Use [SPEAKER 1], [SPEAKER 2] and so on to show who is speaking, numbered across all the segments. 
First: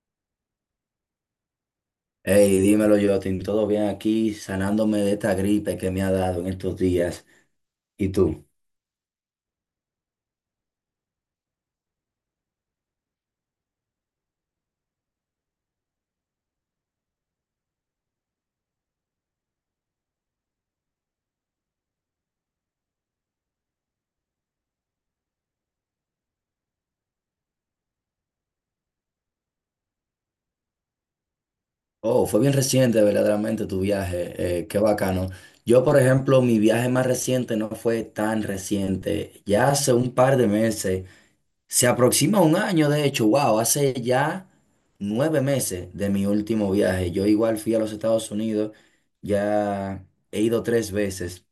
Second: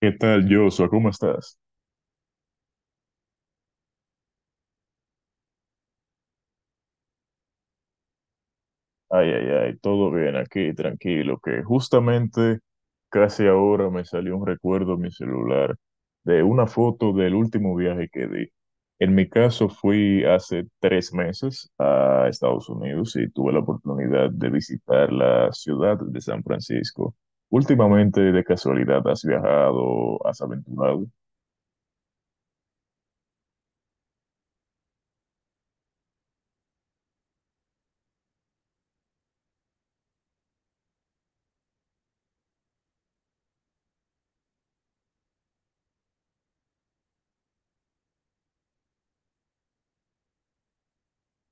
[SPEAKER 1] ¿Qué tal, Joshua? ¿Cómo estás?
[SPEAKER 2] Hey, dímelo, Jotin, ¿todo bien aquí? Sanándome de esta gripe que me ha dado en estos días. ¿Y tú?
[SPEAKER 1] Ay, ay, ay, todo bien aquí, tranquilo, que justamente casi ahora me salió un recuerdo en mi celular de una foto del último viaje que di. En mi caso fui hace 3 meses a Estados Unidos y tuve la oportunidad de visitar la ciudad de San Francisco. Últimamente, de casualidad, ¿has viajado, has aventurado?
[SPEAKER 2] Oh, fue bien reciente, verdaderamente, tu viaje. Qué bacano. Yo, por ejemplo, mi viaje más reciente no fue tan reciente. Ya hace un par de meses, se aproxima un año, de hecho, wow, hace ya 9 meses de mi último viaje. Yo igual fui a los Estados Unidos, ya he ido tres veces,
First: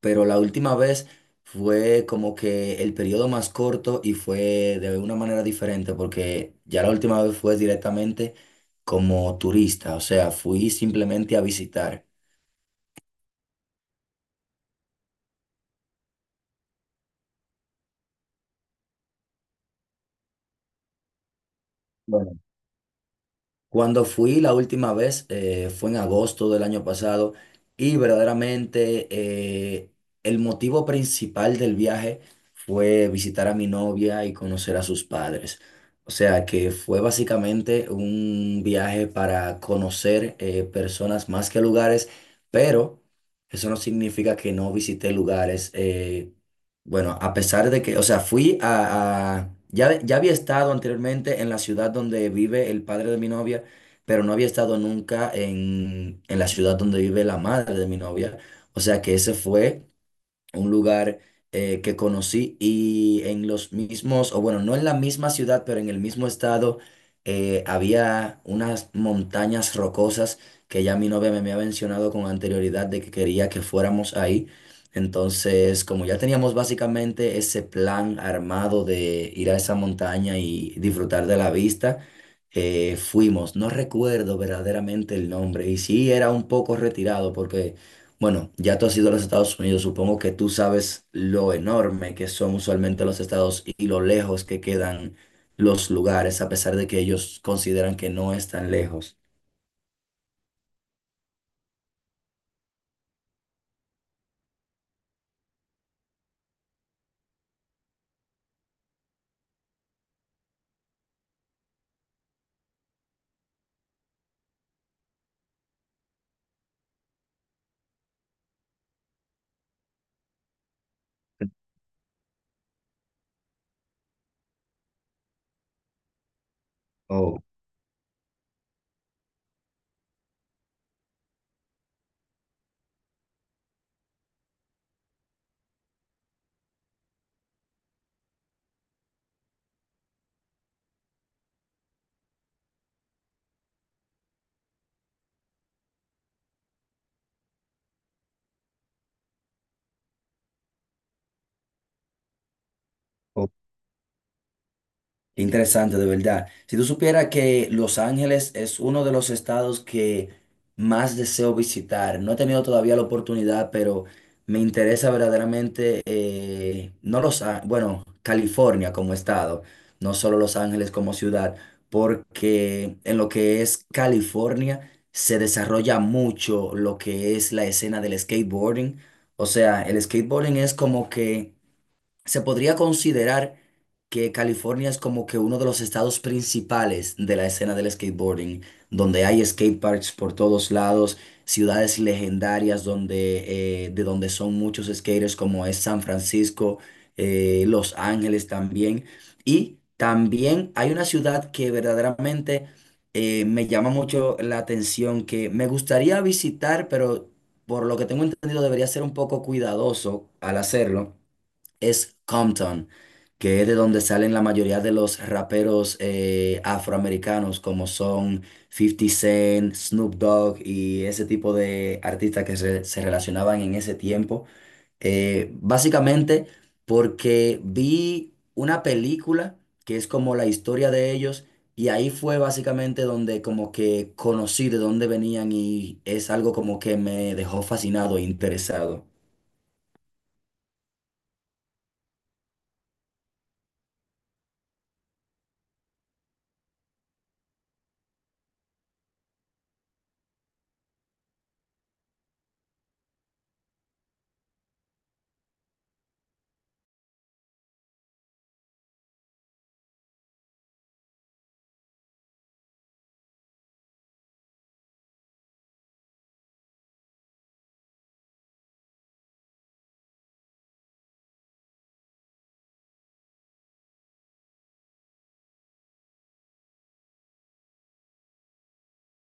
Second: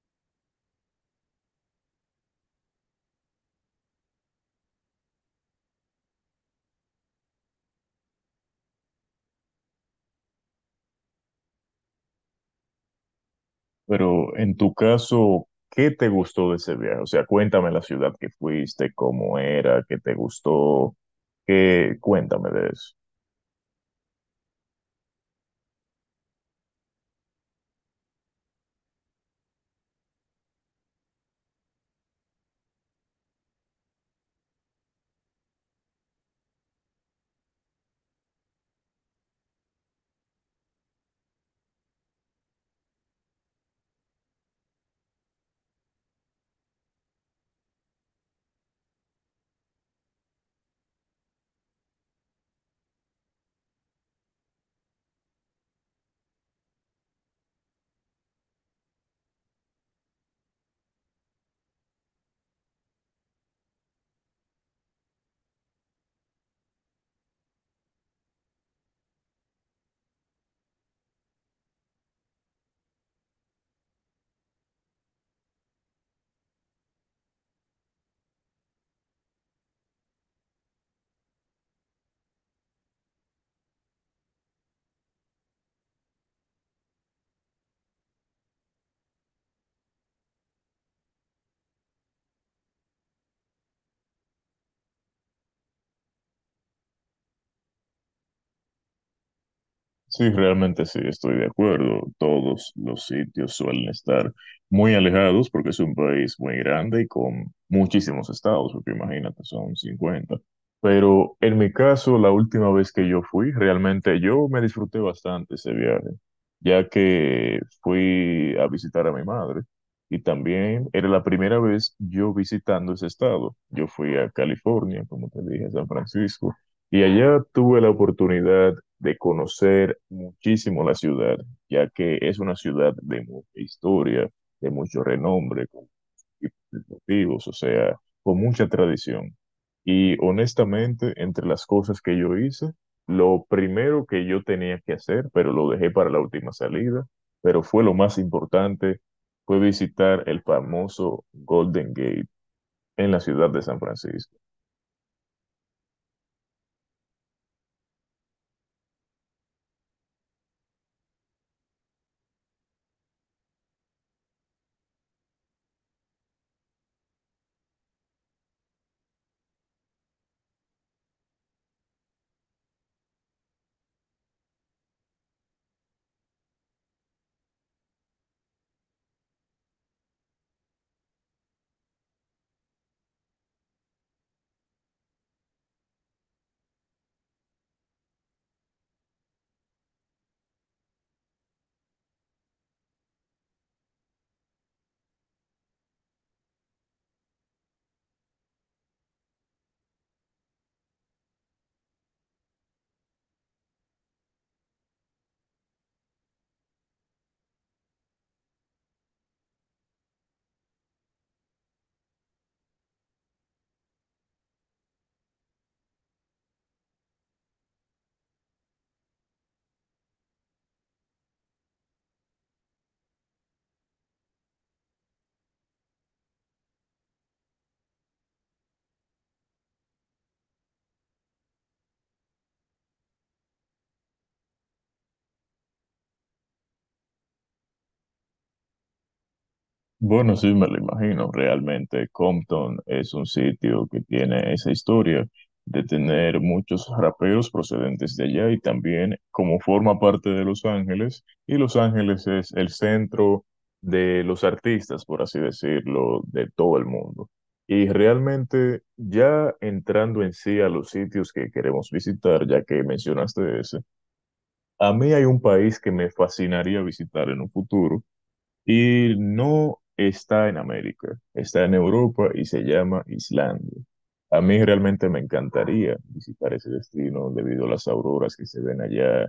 [SPEAKER 2] pero la última vez fue como que el periodo más corto y fue de una manera diferente, porque ya la última vez fue directamente como turista, o sea, fui simplemente a visitar.
[SPEAKER 1] Pero en tu caso, ¿qué te gustó de ese viaje? O sea, cuéntame la ciudad que fuiste, cómo era, qué te gustó, qué, cuéntame de eso.
[SPEAKER 2] Cuando fui la última vez fue en agosto del año pasado y verdaderamente, el motivo principal del viaje fue visitar a mi novia y conocer a sus padres. O sea que fue básicamente un viaje para conocer personas más que lugares, pero eso no significa que no visité lugares. Bueno, a pesar de que, o sea, ya, ya había estado anteriormente en la ciudad donde vive el padre de mi novia, pero no había estado nunca en la ciudad donde vive la madre de mi novia. O sea que ese fue un lugar, que conocí, y en los mismos, o bueno, no en la misma ciudad, pero en el mismo estado, había unas montañas rocosas que ya mi novia me había mencionado con anterioridad de que quería que fuéramos ahí. Entonces, como ya teníamos básicamente ese plan armado de ir a esa montaña y disfrutar de la vista, fuimos, no recuerdo verdaderamente el nombre, y sí era un poco retirado porque, bueno, ya tú has ido a los Estados Unidos, supongo que tú sabes lo enorme que son usualmente los estados y lo lejos que quedan los lugares, a pesar de que ellos consideran que no es tan lejos.
[SPEAKER 1] Sí, realmente sí, estoy de acuerdo. Todos los sitios suelen estar muy alejados porque es un país muy grande y con muchísimos estados, porque imagínate, son 50. Pero en mi caso, la última vez que yo fui, realmente yo me disfruté bastante ese viaje, ya que fui a visitar a mi madre y también era la primera vez yo visitando ese estado. Yo fui a California, como te dije, a San Francisco. Y
[SPEAKER 2] Oh,
[SPEAKER 1] allá tuve la oportunidad de conocer muchísimo la ciudad, ya que es una ciudad de mucha historia, de mucho renombre, con múltiples motivos, o sea, con mucha tradición. Y honestamente, entre las cosas que yo hice, lo primero que yo tenía que hacer, pero lo dejé para la última salida, pero fue lo más importante, fue visitar el famoso Golden Gate en la ciudad
[SPEAKER 2] ok.
[SPEAKER 1] de San Francisco.
[SPEAKER 2] Interesante, de verdad. Si tú supieras que Los Ángeles es uno de los estados que más deseo visitar, no he tenido todavía la oportunidad, pero me interesa verdaderamente, no Los Á- bueno, California como estado, no solo Los Ángeles como ciudad, porque en lo que es California se desarrolla mucho lo que es la escena del skateboarding. O sea, el skateboarding es como que se podría considerar que California es como que uno de los estados principales de la escena del skateboarding, donde hay skateparks por todos lados, ciudades legendarias donde, de donde son muchos skaters, como es San Francisco, Los Ángeles también. Y también hay una ciudad que verdaderamente, me llama mucho la atención, que me gustaría visitar, pero por lo que tengo entendido debería ser un poco cuidadoso al hacerlo, es Compton, que es de donde salen la mayoría de los raperos, afroamericanos, como son Fifty Cent, Snoop Dogg y ese tipo de artistas que se relacionaban en ese tiempo. Básicamente porque vi una película que es como la historia de ellos. Y ahí fue básicamente donde como que conocí de dónde venían y es algo como que me dejó fascinado e interesado.
[SPEAKER 1] Bueno, sí, me lo imagino. Realmente Compton es un sitio que tiene esa historia de tener muchos raperos procedentes de allá y también como forma parte de Los Ángeles, y Los Ángeles es el centro de los artistas, por así decirlo, de todo el mundo. Y realmente ya entrando en sí a los sitios que queremos visitar, ya que mencionaste ese, a mí hay un país que me fascinaría visitar en un futuro y no está en América, está en Europa y se llama Islandia. A mí realmente me encantaría visitar ese destino debido a las auroras que se ven allá,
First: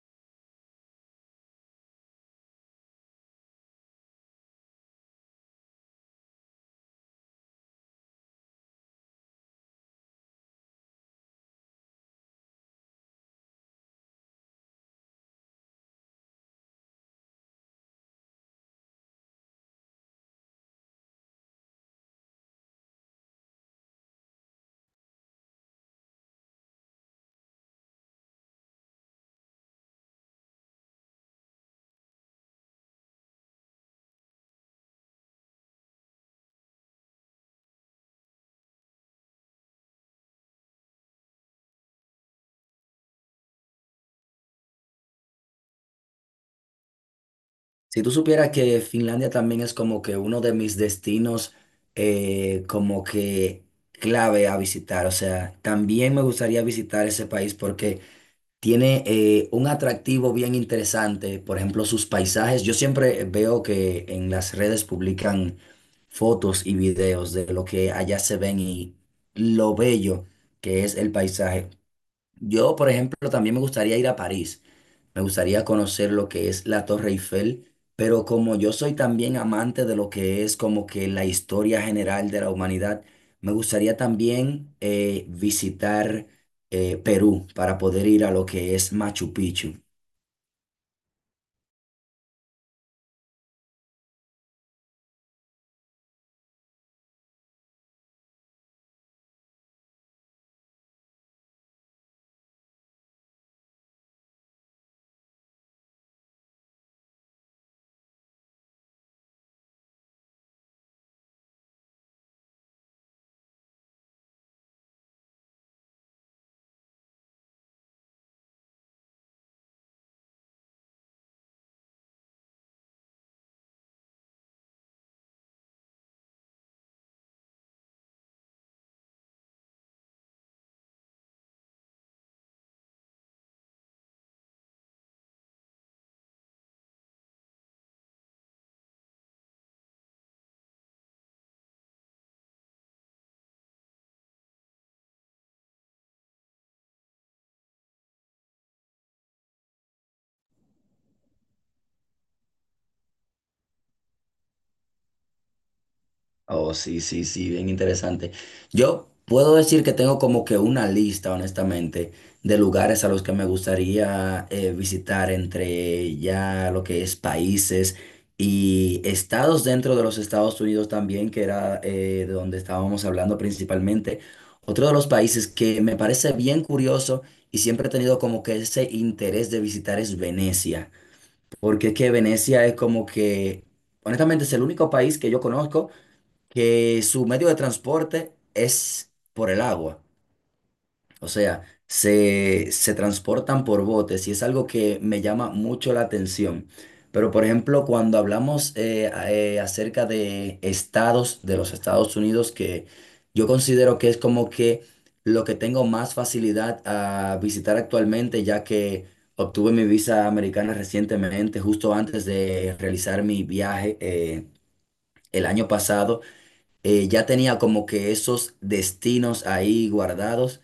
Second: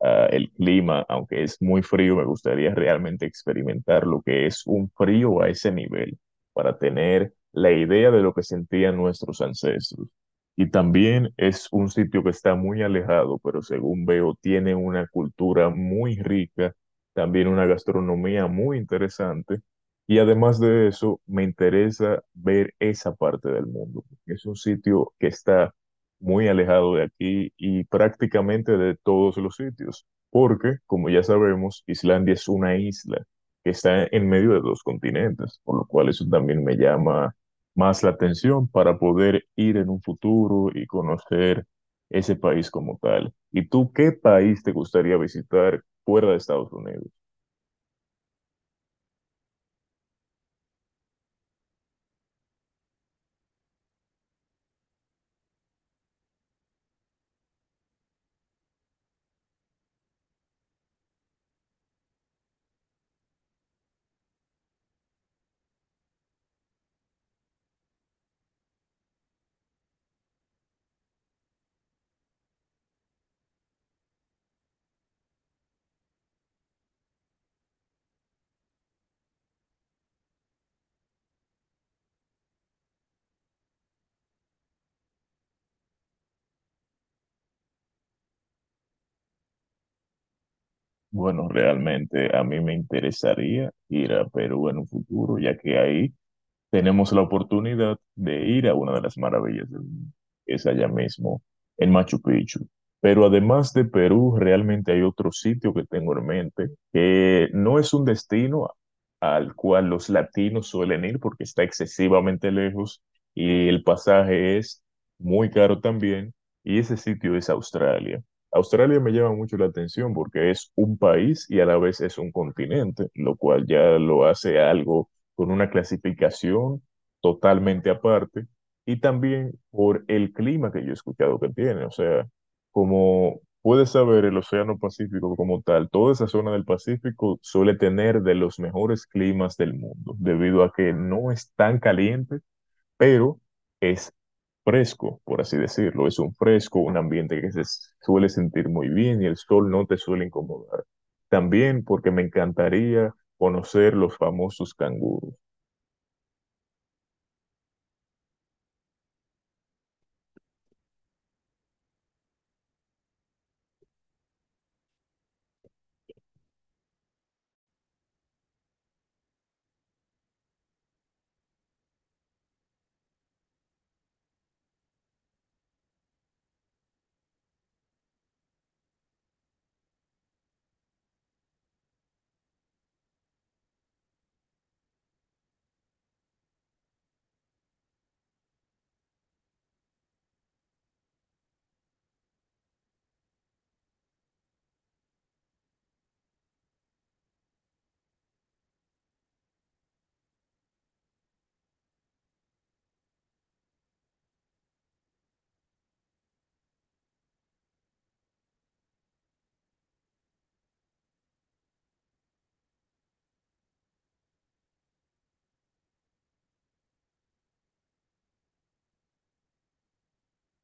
[SPEAKER 1] a el clima, aunque es muy frío, me gustaría realmente experimentar lo que es un frío a ese nivel para tener la idea de lo que sentían nuestros ancestros. Y también es un sitio que está muy alejado, pero según veo, tiene una cultura muy rica también una gastronomía muy interesante. Y además de eso, me interesa ver esa parte del mundo, porque es un sitio que está muy alejado de aquí y prácticamente de todos los sitios, porque, como ya sabemos, Islandia es una isla que está en medio de dos continentes, por lo cual eso también me llama más la atención para poder ir en un futuro y conocer ese país como tal. ¿Y tú qué país te gustaría visitar fuera de Estados Unidos?
[SPEAKER 2] Si tú supieras que Finlandia también es como que uno de mis destinos, como que clave a visitar, o sea, también me gustaría visitar ese país porque tiene, un atractivo bien interesante, por ejemplo, sus paisajes. Yo siempre veo que en las redes publican fotos y videos de lo que allá se ven y lo bello que es el paisaje. Yo, por ejemplo, también me gustaría ir a París. Me gustaría conocer lo que es la Torre Eiffel, pero como yo soy también amante de lo que es como que la historia general de la humanidad, me gustaría también, visitar Perú para poder ir a lo que es Machu Picchu.
[SPEAKER 1] Bueno, realmente a mí me interesaría ir a Perú en un futuro, ya que ahí tenemos la oportunidad de ir a una de las maravillas del mundo, que es allá mismo, en Machu Picchu. Pero además de Perú, realmente hay otro sitio que tengo en mente, que no es un destino al cual los latinos suelen ir porque está excesivamente lejos y el pasaje es muy caro también, y ese sitio es Australia. Australia me llama mucho la atención porque es un país y a la vez es un continente, lo cual ya lo hace algo con una clasificación totalmente aparte y también por el clima que yo he escuchado que tiene. O sea, como puedes saber, el Océano Pacífico como tal, toda esa zona del Pacífico suele tener de los mejores climas del mundo, debido a que no es tan caliente, pero es fresco, por así decirlo. Es un fresco, un ambiente que se suele sentir muy bien y el sol no te suele incomodar. También porque me encantaría conocer los famosos canguros.
[SPEAKER 2] Oh, sí, sí, sí, bien interesante. Yo puedo decir que tengo como que una lista, honestamente, de lugares a los que me gustaría, visitar, entre ya lo que es países y estados dentro de los Estados Unidos también, que era, de donde estábamos hablando principalmente. Otro de los países que me parece bien curioso y siempre he tenido como que ese interés de visitar es Venecia, porque es que Venecia es como que, honestamente, es el único país que yo conozco que su medio de transporte es por el agua. O sea, se transportan por botes y es algo que me llama mucho la atención. Pero, por ejemplo, cuando hablamos, acerca de estados de los Estados Unidos, que yo considero que es como que lo que tengo más facilidad a visitar actualmente, ya que obtuve mi visa americana recientemente, justo antes de realizar mi viaje, el año pasado, ya tenía como que esos destinos ahí guardados,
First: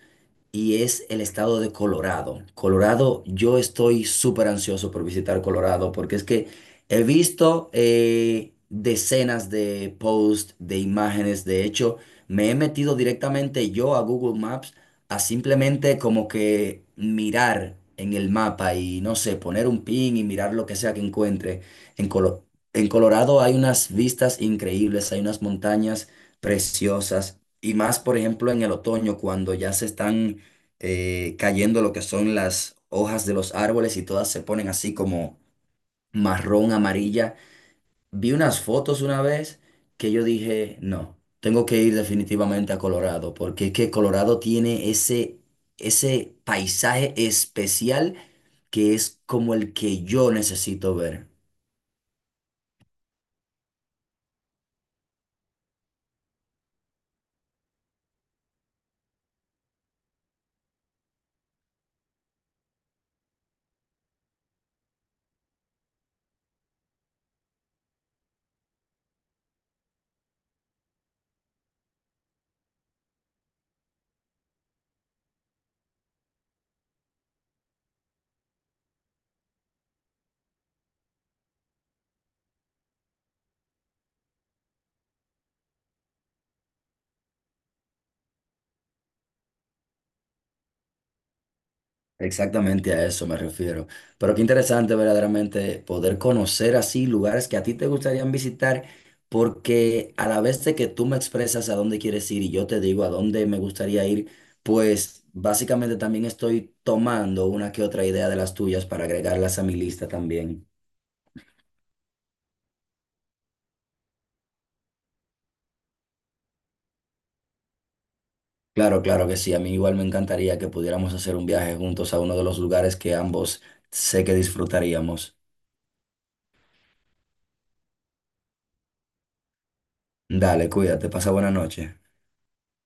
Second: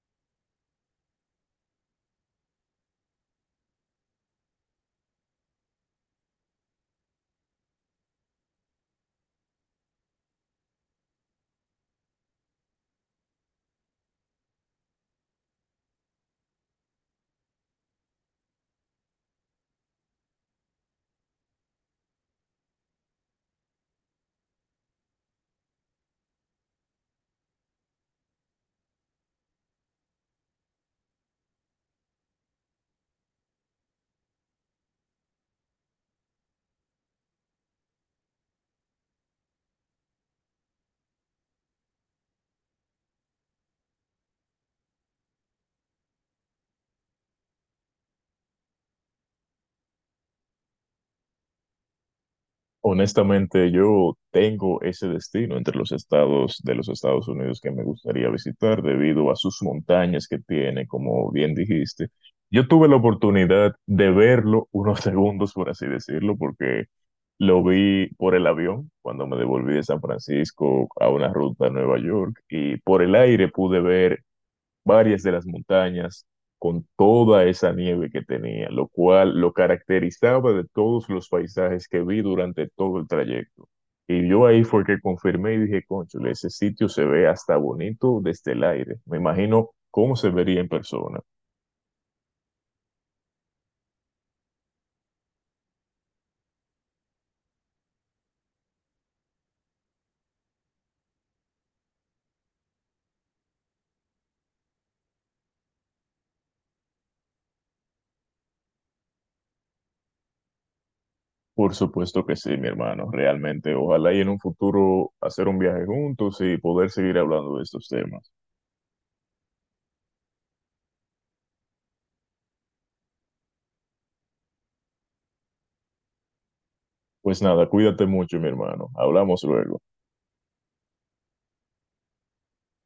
[SPEAKER 2] y es el estado de Colorado. Colorado, yo estoy súper ansioso por visitar Colorado porque es que he visto, decenas de posts, de imágenes, de hecho, me he metido directamente yo a Google Maps a simplemente como que mirar en el mapa y no sé, poner un pin y mirar lo que sea que encuentre. En Colo- en Colorado hay unas vistas increíbles, hay unas montañas preciosas. Y más, por ejemplo, en el otoño, cuando ya se están, cayendo lo que son las hojas de los árboles y todas se ponen así como marrón, amarilla. Vi unas fotos una vez que yo dije, no, tengo que ir definitivamente a Colorado, porque es que Colorado tiene ese, ese paisaje especial que es como el que yo necesito ver.
[SPEAKER 1] Honestamente, yo tengo ese destino entre los estados de los Estados Unidos que me gustaría visitar debido a sus montañas que tiene, como bien dijiste. Yo tuve la oportunidad de verlo unos segundos, por así decirlo, porque lo vi por el avión cuando me devolví de San Francisco a una ruta a Nueva York y por el aire pude ver varias de las montañas con toda esa nieve que tenía, lo cual lo caracterizaba de todos los paisajes que vi durante todo el trayecto. Y yo ahí fue que confirmé y dije, cónchale, ese sitio se ve hasta bonito desde el aire. Me imagino cómo se vería en persona.
[SPEAKER 2] Exactamente a eso me refiero. Pero qué interesante verdaderamente poder conocer así lugares que a ti te gustarían visitar, porque a la vez de que tú me expresas a dónde quieres ir y yo te digo a dónde me gustaría ir, pues básicamente también estoy tomando una que otra idea de las tuyas para agregarlas a mi lista también.
[SPEAKER 1] Por supuesto que sí, mi hermano, realmente. Ojalá y en un futuro hacer un viaje juntos y poder seguir hablando de estos temas.
[SPEAKER 2] Claro, claro que sí. A mí igual me encantaría que pudiéramos hacer un viaje juntos a uno de los lugares que ambos sé que disfrutaríamos.
[SPEAKER 1] Pues nada, cuídate mucho, mi hermano. Hablamos luego.
[SPEAKER 2] Dale, cuídate, pasa buena noche.